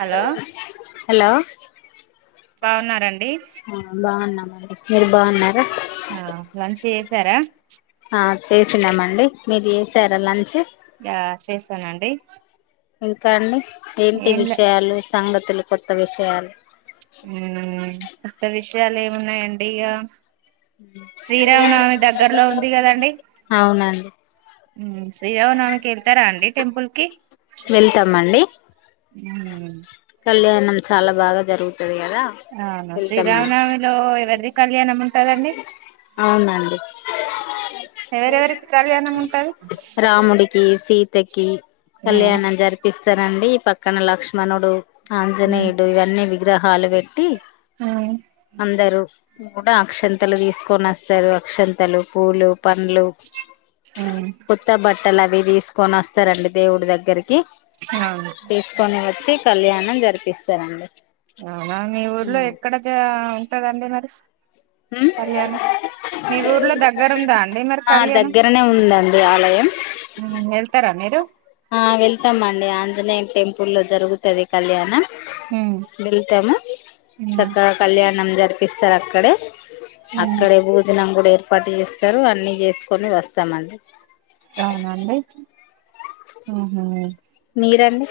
Hello hello బాగున్నారండి ఆ బాగున్నామండి మీరు బాగున్నారా ఆ మంచిగ్ చేసరా ఆ చేసినామండి మీరు చేసారా లంచ్ ఆ చేసానండి ఎంత అండి ఏంటి ఏం లే విశయాలు సంగతులు కొత్త విషయాలు హుమ్ కొత్త విషయాలు ఏమున్నాయండి ఇగా శ్రీరామనవమి దగ్గరలో ఉంది. కదండి అవునండి శ్రీరామనవమికి ఏళ్తారా అండి. టెంపుల్ కి వెళ్తామండి ఉ కళ్యాణం చాలా బాగా జరుగు అవును శ్రీరామ నవమి పోయిర్రా కళ్యాణం ఉంటదండి అవునండి ఎవరెవరికి కళ్యాణం ఉంటది రాముడికి సీతకి మ్మ్ కళ్యాణం జరిపిస్తర్ అండి పక్కన లక్ష్మణుడు మ్మ్ ఆంజనేయుడు ఇవన్నీ విగ్రహ ఆలు బెట్టి మ్మ్ అందరూ అక్షంతలు తీసుకొని ఆస్తారు. అక్షంతలు పూలు పండ్లు మ్మ్ కోత్త బట్టలవి తీసుకొని వస్తారండి. దేవుడి దగ్గరికి అవును కి తీసుకొని వచ్చి కళ్యాణం జరిపిస్తారండి. అవునా మీ ఊర్లో ఎక్కడ జ రుగుతది అండి. మరి కళ్యాణం మీ ఊర్లో దగ్గర ఉందా అండి. మరి ఆ కళ్యాణం దగ్గరనే ఉందండి ఆలయం వెళ్తారా మీరు ఆ వెళ్తాం అండి ఆంజనేయ టెంపుల్లో జరుగుతది కళ్యాణం. ఉమ్ వెళ్తాము. ఉమ్ సక్కగా కళ్యాణం జ రీపిస్తారు. అక్కడే అక్కడ బోజనం గుడా ఏ ర్పాటు చేస్తారు. అన్ని చేసుకొని వస్తామండి. ఆహా మీరండి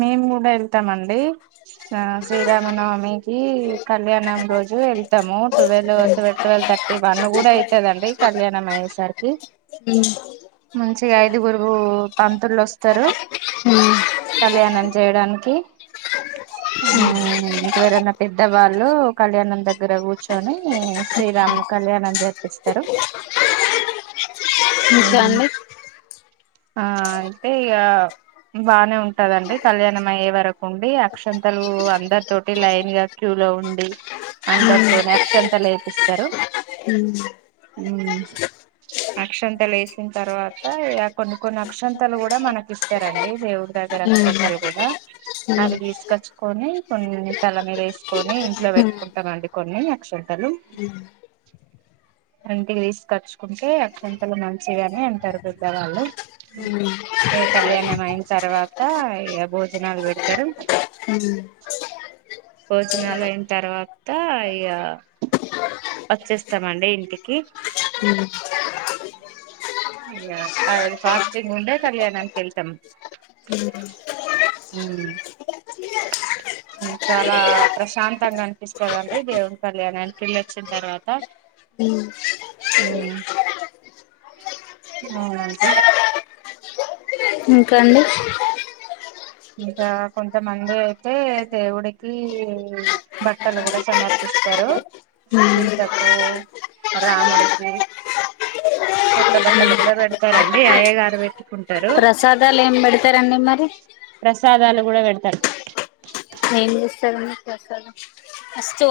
మేము కూడా ఏళ్తామండి. ఆ శ్రీరామ నవమి కి కళ్యాణం రోజు ఏళ్తాము. ట్వెల్వ్ ట్వెల్వ్ థర్టీ వన్ కూడా అయితదండి. కళ్యాణం అయ్యేసరికి హ్ మంచిగా ఐదుగురు పంతుళ్లు వోస్తారు. కళ్యాణం చేయడానికి ఇంకవేరన్న పెద్దవాళ్ళు కళ్యాణం దగ్గర కూర్చొని శ్రీరాముని కళ్యాణం జరిపిస్తారు. ఇంక ఉమ్ అండి. ఆ అయితే ఇగా బానే ఉంటదండి. కళ్యాణం అయ్యే వరకు ఉండి. అక్షంతలు అందరి తోటి లైన్ గా క్యూ లో ఉండి. అందరితోని అక్షంతలు ఏపిస్తారు. హ్ అక్షంతల వేసిన తర్వాత కొన్ని కొన్ని అక్షంతాలు కూడా మనకి ఇస్తారండి దేవుడు [unintelligible] రక్షతాలు కూడా అవి తీసుకొచ్చు కని కొన్ని తలని వేసుకొని ఇంట్లో పెట్టుకుంటామండి కొన్ని అక్షంతలు, ఇంటికి తీసుకచ్చుకుంటే అక్షంతలు మంచివి అని అంటారు. పెద్దగాల ఇగ కళ్యాణం అయిన తర్వాత ఇగ భోజనాలు పెడతారు. హ్ భోజనాలు అయిన తర్వాత ఇగా వచ్చేస్తామండి. ఇంటికి హ్ ఇగ అ రోజు ఫాస్టింగ్ ఉండే కళ్యాణనికి ఏళ్తాం. హ్ మ్ చాలా ప్రశాంతంగా అనిపిస్తుందండి దేవన్ కళ్యాణ్నికి వేళ్ళొచ్చిన తర్వాత మ్ మ్ మ్ ఇంకా అండి ఇంకా కొంతమంది అయితే దేవుడికి, బట్టలు కూడా సమర్పిస్తారు, సీతకు రాముడికి కొత్త బట్టలు కూడా పెడతారండి అయ్య గారు పెట్ ప్రసాదాలు ఏం పెడతారండి మరి ప్రసాదాలు కూడా పెడతారు ఏం చేస్తారు మీకు అసలు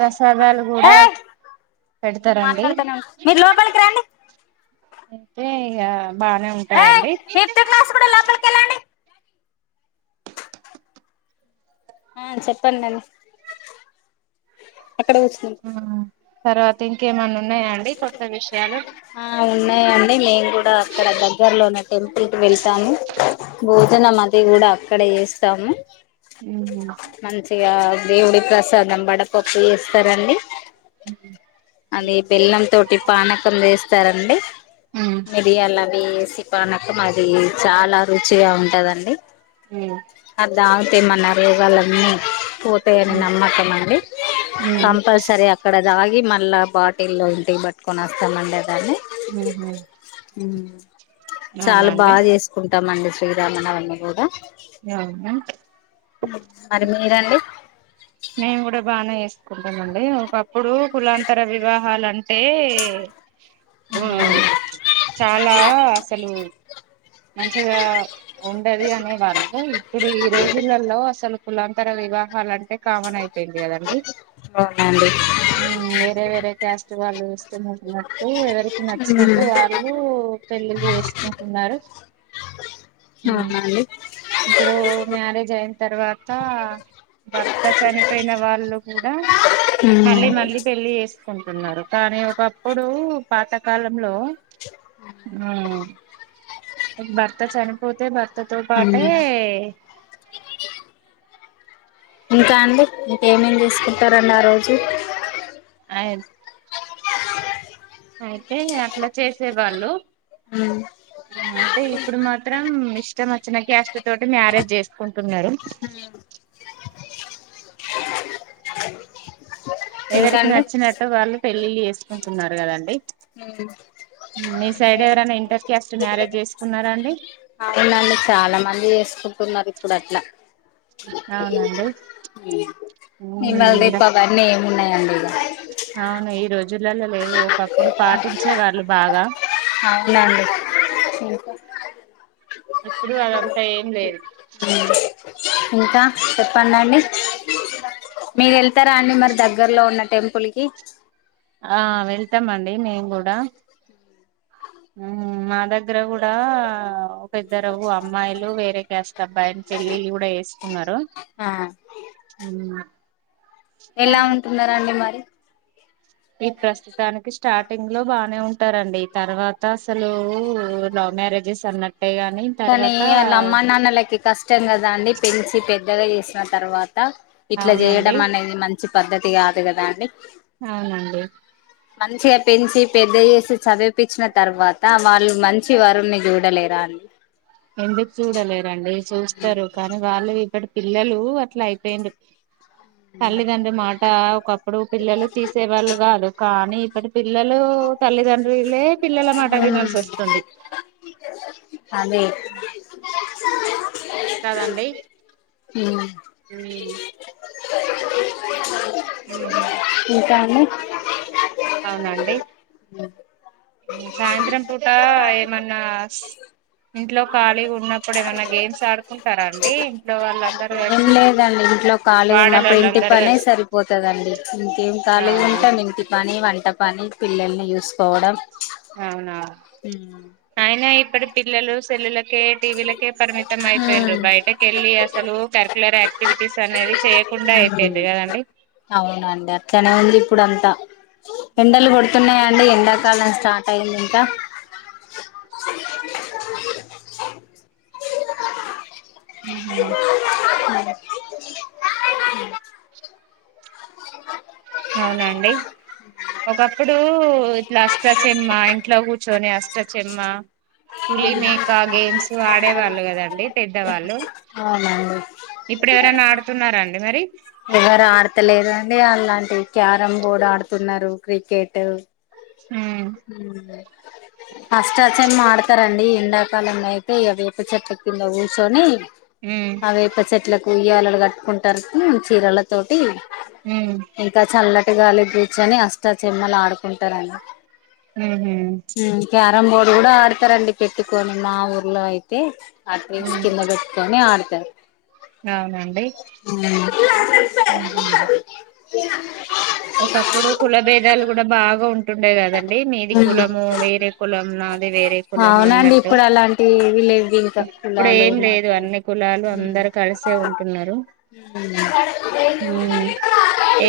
రసదాల గూడ మాట్లాడతానే ఉన్నా మీరు లోపలికి రండి అయితే ఇక బానే ఉంటాయిండి పిప్త్ క్లాసు కూడా లోపలికి వెళ్ళండి మ్ చెప్పండి అక్కడ వస్తుం తర్వాత ఇంకేమన్నా ఉన్నాయా అండి కొ ఆ ఉన్నాయండి మేము కూడా అక్కడ దగ్గర్లోన్న టెంపుల్ కి వెళ్తాను భోజనం అంత మ్ కూడా అక్కడ చేస్తాము మంచిగా మ్ దేవుడి ప్రసాదం బడపప్పు చేస్తారండి అది బెల్లం తోటి పానకం వేస్తారండి మిరి అలా వస్త పనక మాది చాలా రుచిగా ఉంటదండి ఉమ్ దాతే మన రోగాలన్నీ పోతాయని నమ్మకం అండి మ్మ్ కంపల్సరీ అక్కడ రాగి మల్బట్ ఇల్ల్లో ఇంటికి పట్టుకొని వస్తామండడి దాన్ని హ మ్ చాలా బాగా చేసుకుంటామండి శ్రీరామన అన్న కూద అవునా మరి మీరండి మేము కూడా బాగానే చేసుకుంటామండి మా పాప ఇప్పుడు కులాంతర వివాహాలంటే చాలా మ్ అసలు మంచిగా ఉండది అనే వాళ్ళు ఇప్పుడు ఈ రోజులలో అసలు కులాంతర వివాహాలంటే కామన్ అయిపోయింది కదండి అవునండి వేరే వేరే చేస్త వాళ్ళు ఇస్తున్నన్నట్టు ఎవరి నచ్చినట్టు వాళ్ళు పెళ్ళిళ్లు వేసుకుంటున్నారు ఉమ్ అవునండి ఇప్పుడు మ్యారేజ్ అయి తర్వాత భర్త చనిపోయిన వాళ్ళు కూడా మళ్ళీ మళ్ళీ పెళ్ళి చేస్త కుంటున్నారు కానీ ఒకప్పుడు పాతకాలంలో ఇ భర్త చనిపోతే భర్త త పాట ఇంకా అండి మీక ఏమేమి చేసుకుంటారంండి ఆ రోజు అ అయితే అట్లా చేసే వాళ్ళు ఉమ్ అయితే ఇప్పుడు మాత్రం ఇష్టం వచ్చిన గ్యాస్ట్ తోటి మ్యారేజ్ చేసుకుంటున్నారు ఇంకా ఏవిరికి అండి నచ్చినట్ వాళ్ళు పెళ్ళళ్ళ చేసుకుంటున్నారు కదండి మీ సైడివరనా ఇంటర్ కస్ట్ మ్యారేజ్ చేసుకున్నార అండి అవునీ చాలా మంది చేసుకుంటున్నారు ఇప్పుడు అట్లా అవునండి మమళది ఉమ్ పవన్నీ ఏమిన్నాయండి అ అవును ఈ రోజులలో లేదు ఒకప్పుడు పాటించే వాళ్ళు బాగా అవునా అండి ఇప్పుడు అదంతా ఏం లేదు ఉమ్ ఇంకా చెప్పడిండి మీరు వెళ్తారా అండి మరి దగ్గరలో ఉన్న టెంపుల్కి ఆ వెళ్తాం అండి మేము కూడా మా దగ్గర కూడా ఒక ఇద్దరు అమ్మాయిలు వేరే కస్ట్ అబ్బాయిని పెళ్ళిళ్ళ కూడా వేసుకున్నారు ఆ ఎలా ఉంటున్నారా అండి మరి ఈ ప్రస్తుతానికి స్టార్టింగ్ లో బానే ఉంటారంండి తర్వాత అసలు లవ్ మ్యారేజెస్ అన్నట్టు కానీ వాళ్ళ అమ్మా నాన్నలకి కష్టం కదా అండి పెంచి పెద్దగా చేసిన తర్వాత ట ఇట్లా అవునండి చేయడం అనేది మంచి పద్ధతి కాదు కదా అండి అవునండి మంచిగా పెంచి పెద్దయసి చదివిపించిన తర్వాత వాళ్ళు మంచి వరుణ్ని చూడలేరా అండీ ఎందుకు చూడలేరండి చూస్తారు కానీ వాళ్ళు ఇప్పుటి పిల్లలు అట్లా అయిపోఇండ్రు తల్లిదండ్ర్రి మాట ఒకప్పుడు పిల్లలు తీసేవాళ్ళు కాదు కానీ ఇప్పటి పిల్లలు తల్లిదండ్రులే పిల్లల మాట వినాల్సి వస్తుంది [inaudible] అదే కాదండి హు మ్ అ మ్ హు ఇంకా అండి అవునండి సాయంత్రం పూట ఏమన్నా ఇంట్లో ఖాళీగ ఉన్నప్పుడు ఏమన్నా గేమ్స్ ఆడుకుంటారాండి ఇంట్లో వాళ్ళందరు కల్ లేదండి ఇంట్లో ఖాళీగ ఉన్నప్పుడు ఇంటి పనే కలిసి సరిపోతుందండి ఇంకేం ఖాళీగా అవునా ఉంటాం ఇంటి పని వం ట పని పిల్లల్ని చూసుకోవడం అవునా ఆయన ఇప్పుడు పిల్లలు సెల్లులకే టీవీలకే పరిమి తమై పొఇండ్రు బయటకెళ్ళి అ అసలు కరర్కు్లర్ యాక్టివిటీస్ అనేది చేయకుండా అయిపోయిండ్రు కదండి అవునండి అట్లనే ఉంది ఇప్పుడు అంతా ఎండలు కొడుతున్నాయా అండి ఎండాకాలం స్టార్ట్ అయింది ఇంకా హ అవునండి ఒక ఇప్పుడు ఇట్లా అష్టచమ్మ ఇంట్లో కూర్చొని అష్టచెమ్మ పులి మేకా గేమ్స్ ఆడేవాళ్ళు కదండి పెద్దవాళ్ళు ఇప్పుడు ఎవరైనా అవునండి ఆడుతున్నారా అండి మరి ఎవరు ఆడతలేదండి అలాంటి క్యారం బోర్డు ఆడుతున్నారు క్రికెట్ ఉమ్ ఉ అష్ట చెమ్మ ఆడతారండి ఎండాకాలంలో అయితే ఇక వేప చెట్టు కింద కూర్చొని ఉమ్ అవే వేప చేట్లా ఉయ్యాలలు కట్టుకుంటారుకు చీరలతోటి ఉమ్ ఇంకా చల్ల ట్ గాలికి కూర్చొని అష్టాచెమ్మలాడుకుంటారండి మ్ హు రంబోడు కూడా ఆడతారండి పెట్టుకొని మా ఊర్లో అయితే ఆ డ్రిల్స్ ఉమ్ కింద పెట్కొని ఆడ్ ట్ అవునండి ఉహు ఒకప్పుడు కుల భేదాలు కూడా బాగా ఉంటుండే కదండి మీది కులము వేరే కులం నాది వేరే కులం అవునండి అన్నట్టు ఇప్పుడు అలాంటివి లేవు ఇంకా ఇప్పుడు కులాలు ఏం లేదు మతాలు అన్ని కులాలు అందరు కలిసే ఉంటున్నారు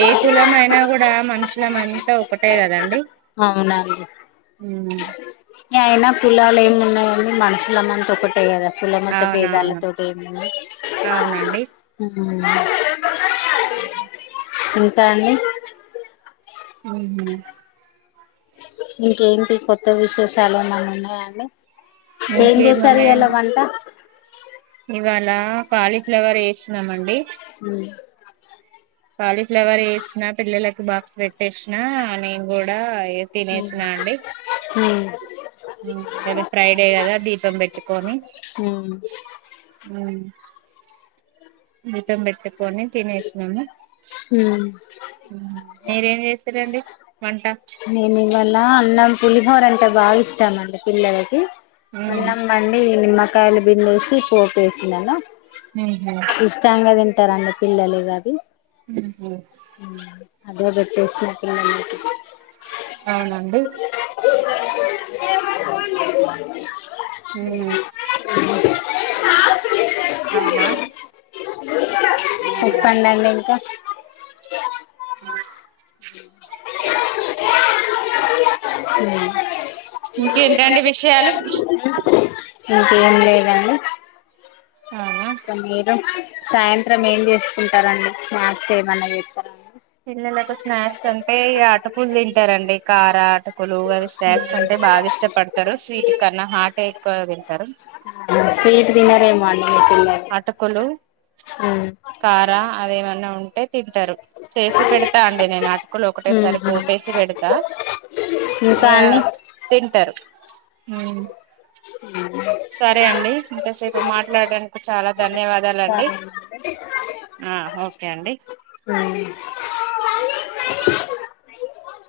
ఏ కులంయినా ఇప్పు మనుషుల అంతా ఒకటే కదండి అవునాండి ఉమ్ ఏ ఎన్న కుళా లేంమ్ ఉన్నాయండి మనుషులమంత ఒకటేయ్ కదా అండి కుల మత్త బేదాల అవునవును తోటి ఏమ అవునండి అ ఉ ఇంత అని ఆ ఇంకేంటి కొత్త విశేషాలు ఏమన్నా ఉన్నాయా అండి ఏం చేసారు ఇవాలా ఇంకేమున్నాయండి వంట అలా కాలీఫ్లవర్ వేస్తున్నా మ్ అండి హ కాలీఫ్లవర్ వేసినా పిల్లలకి బాక్స్ పెట్టే షినా నేను కూడా ఉ లేదా ఫ్రైడే కదా దీపం పెట్టుకొని గతంబెట్ట కొని తినేసిన ము మీరేం చేస్తారండి వంట నేను ఇవళ అన్నం పులిహోర అంటే బాగా ఇష్టమండి పిల్లలకి ఉమ్ అన్నం బండి ని కాయలు బిండేసి పోపేసి నాను మ్ [unintelligible] పిల్లలే గాదు ఉమ్ [unintelligible] అవునా అండి ఇనో అడిబుల్ హ చెప్పండండి ఇంకా అ ఇంకేంటండి విషయాలు ఇంకేం లేదండి మ్ ఇక మీరు సాయంత్రం ఏం చేసుకుంటారండి స్నాక్స్ ఏమన్నాచేసుకుం పిల్లలకు స్నాక్స్ అంటే ఆటకులు తింటారండి కారా ఆటకు కొలువుగా అవి స్నాక్స్ అంటె బాగా ఇష్టపడతారు స్వీట్ కన్నా హాట్ట్ ఎక్కువ తింటరు స్వీట్ తినరేమో అని అటుకులు ఉమ్ కారా అదిఏమన్నా ఉంటే తింటారు చేసి పెడతా అండి నేను అటుకులు ఒకటేసారి ఉహు పోపేసి పెడతా ఇంకా యా అండి తింటరు [unintelligible] సరే అండి ఇంతసేపు మాట్లాడడానికి చాలా సరే ధన్యవాదాలండి [inaudible] అ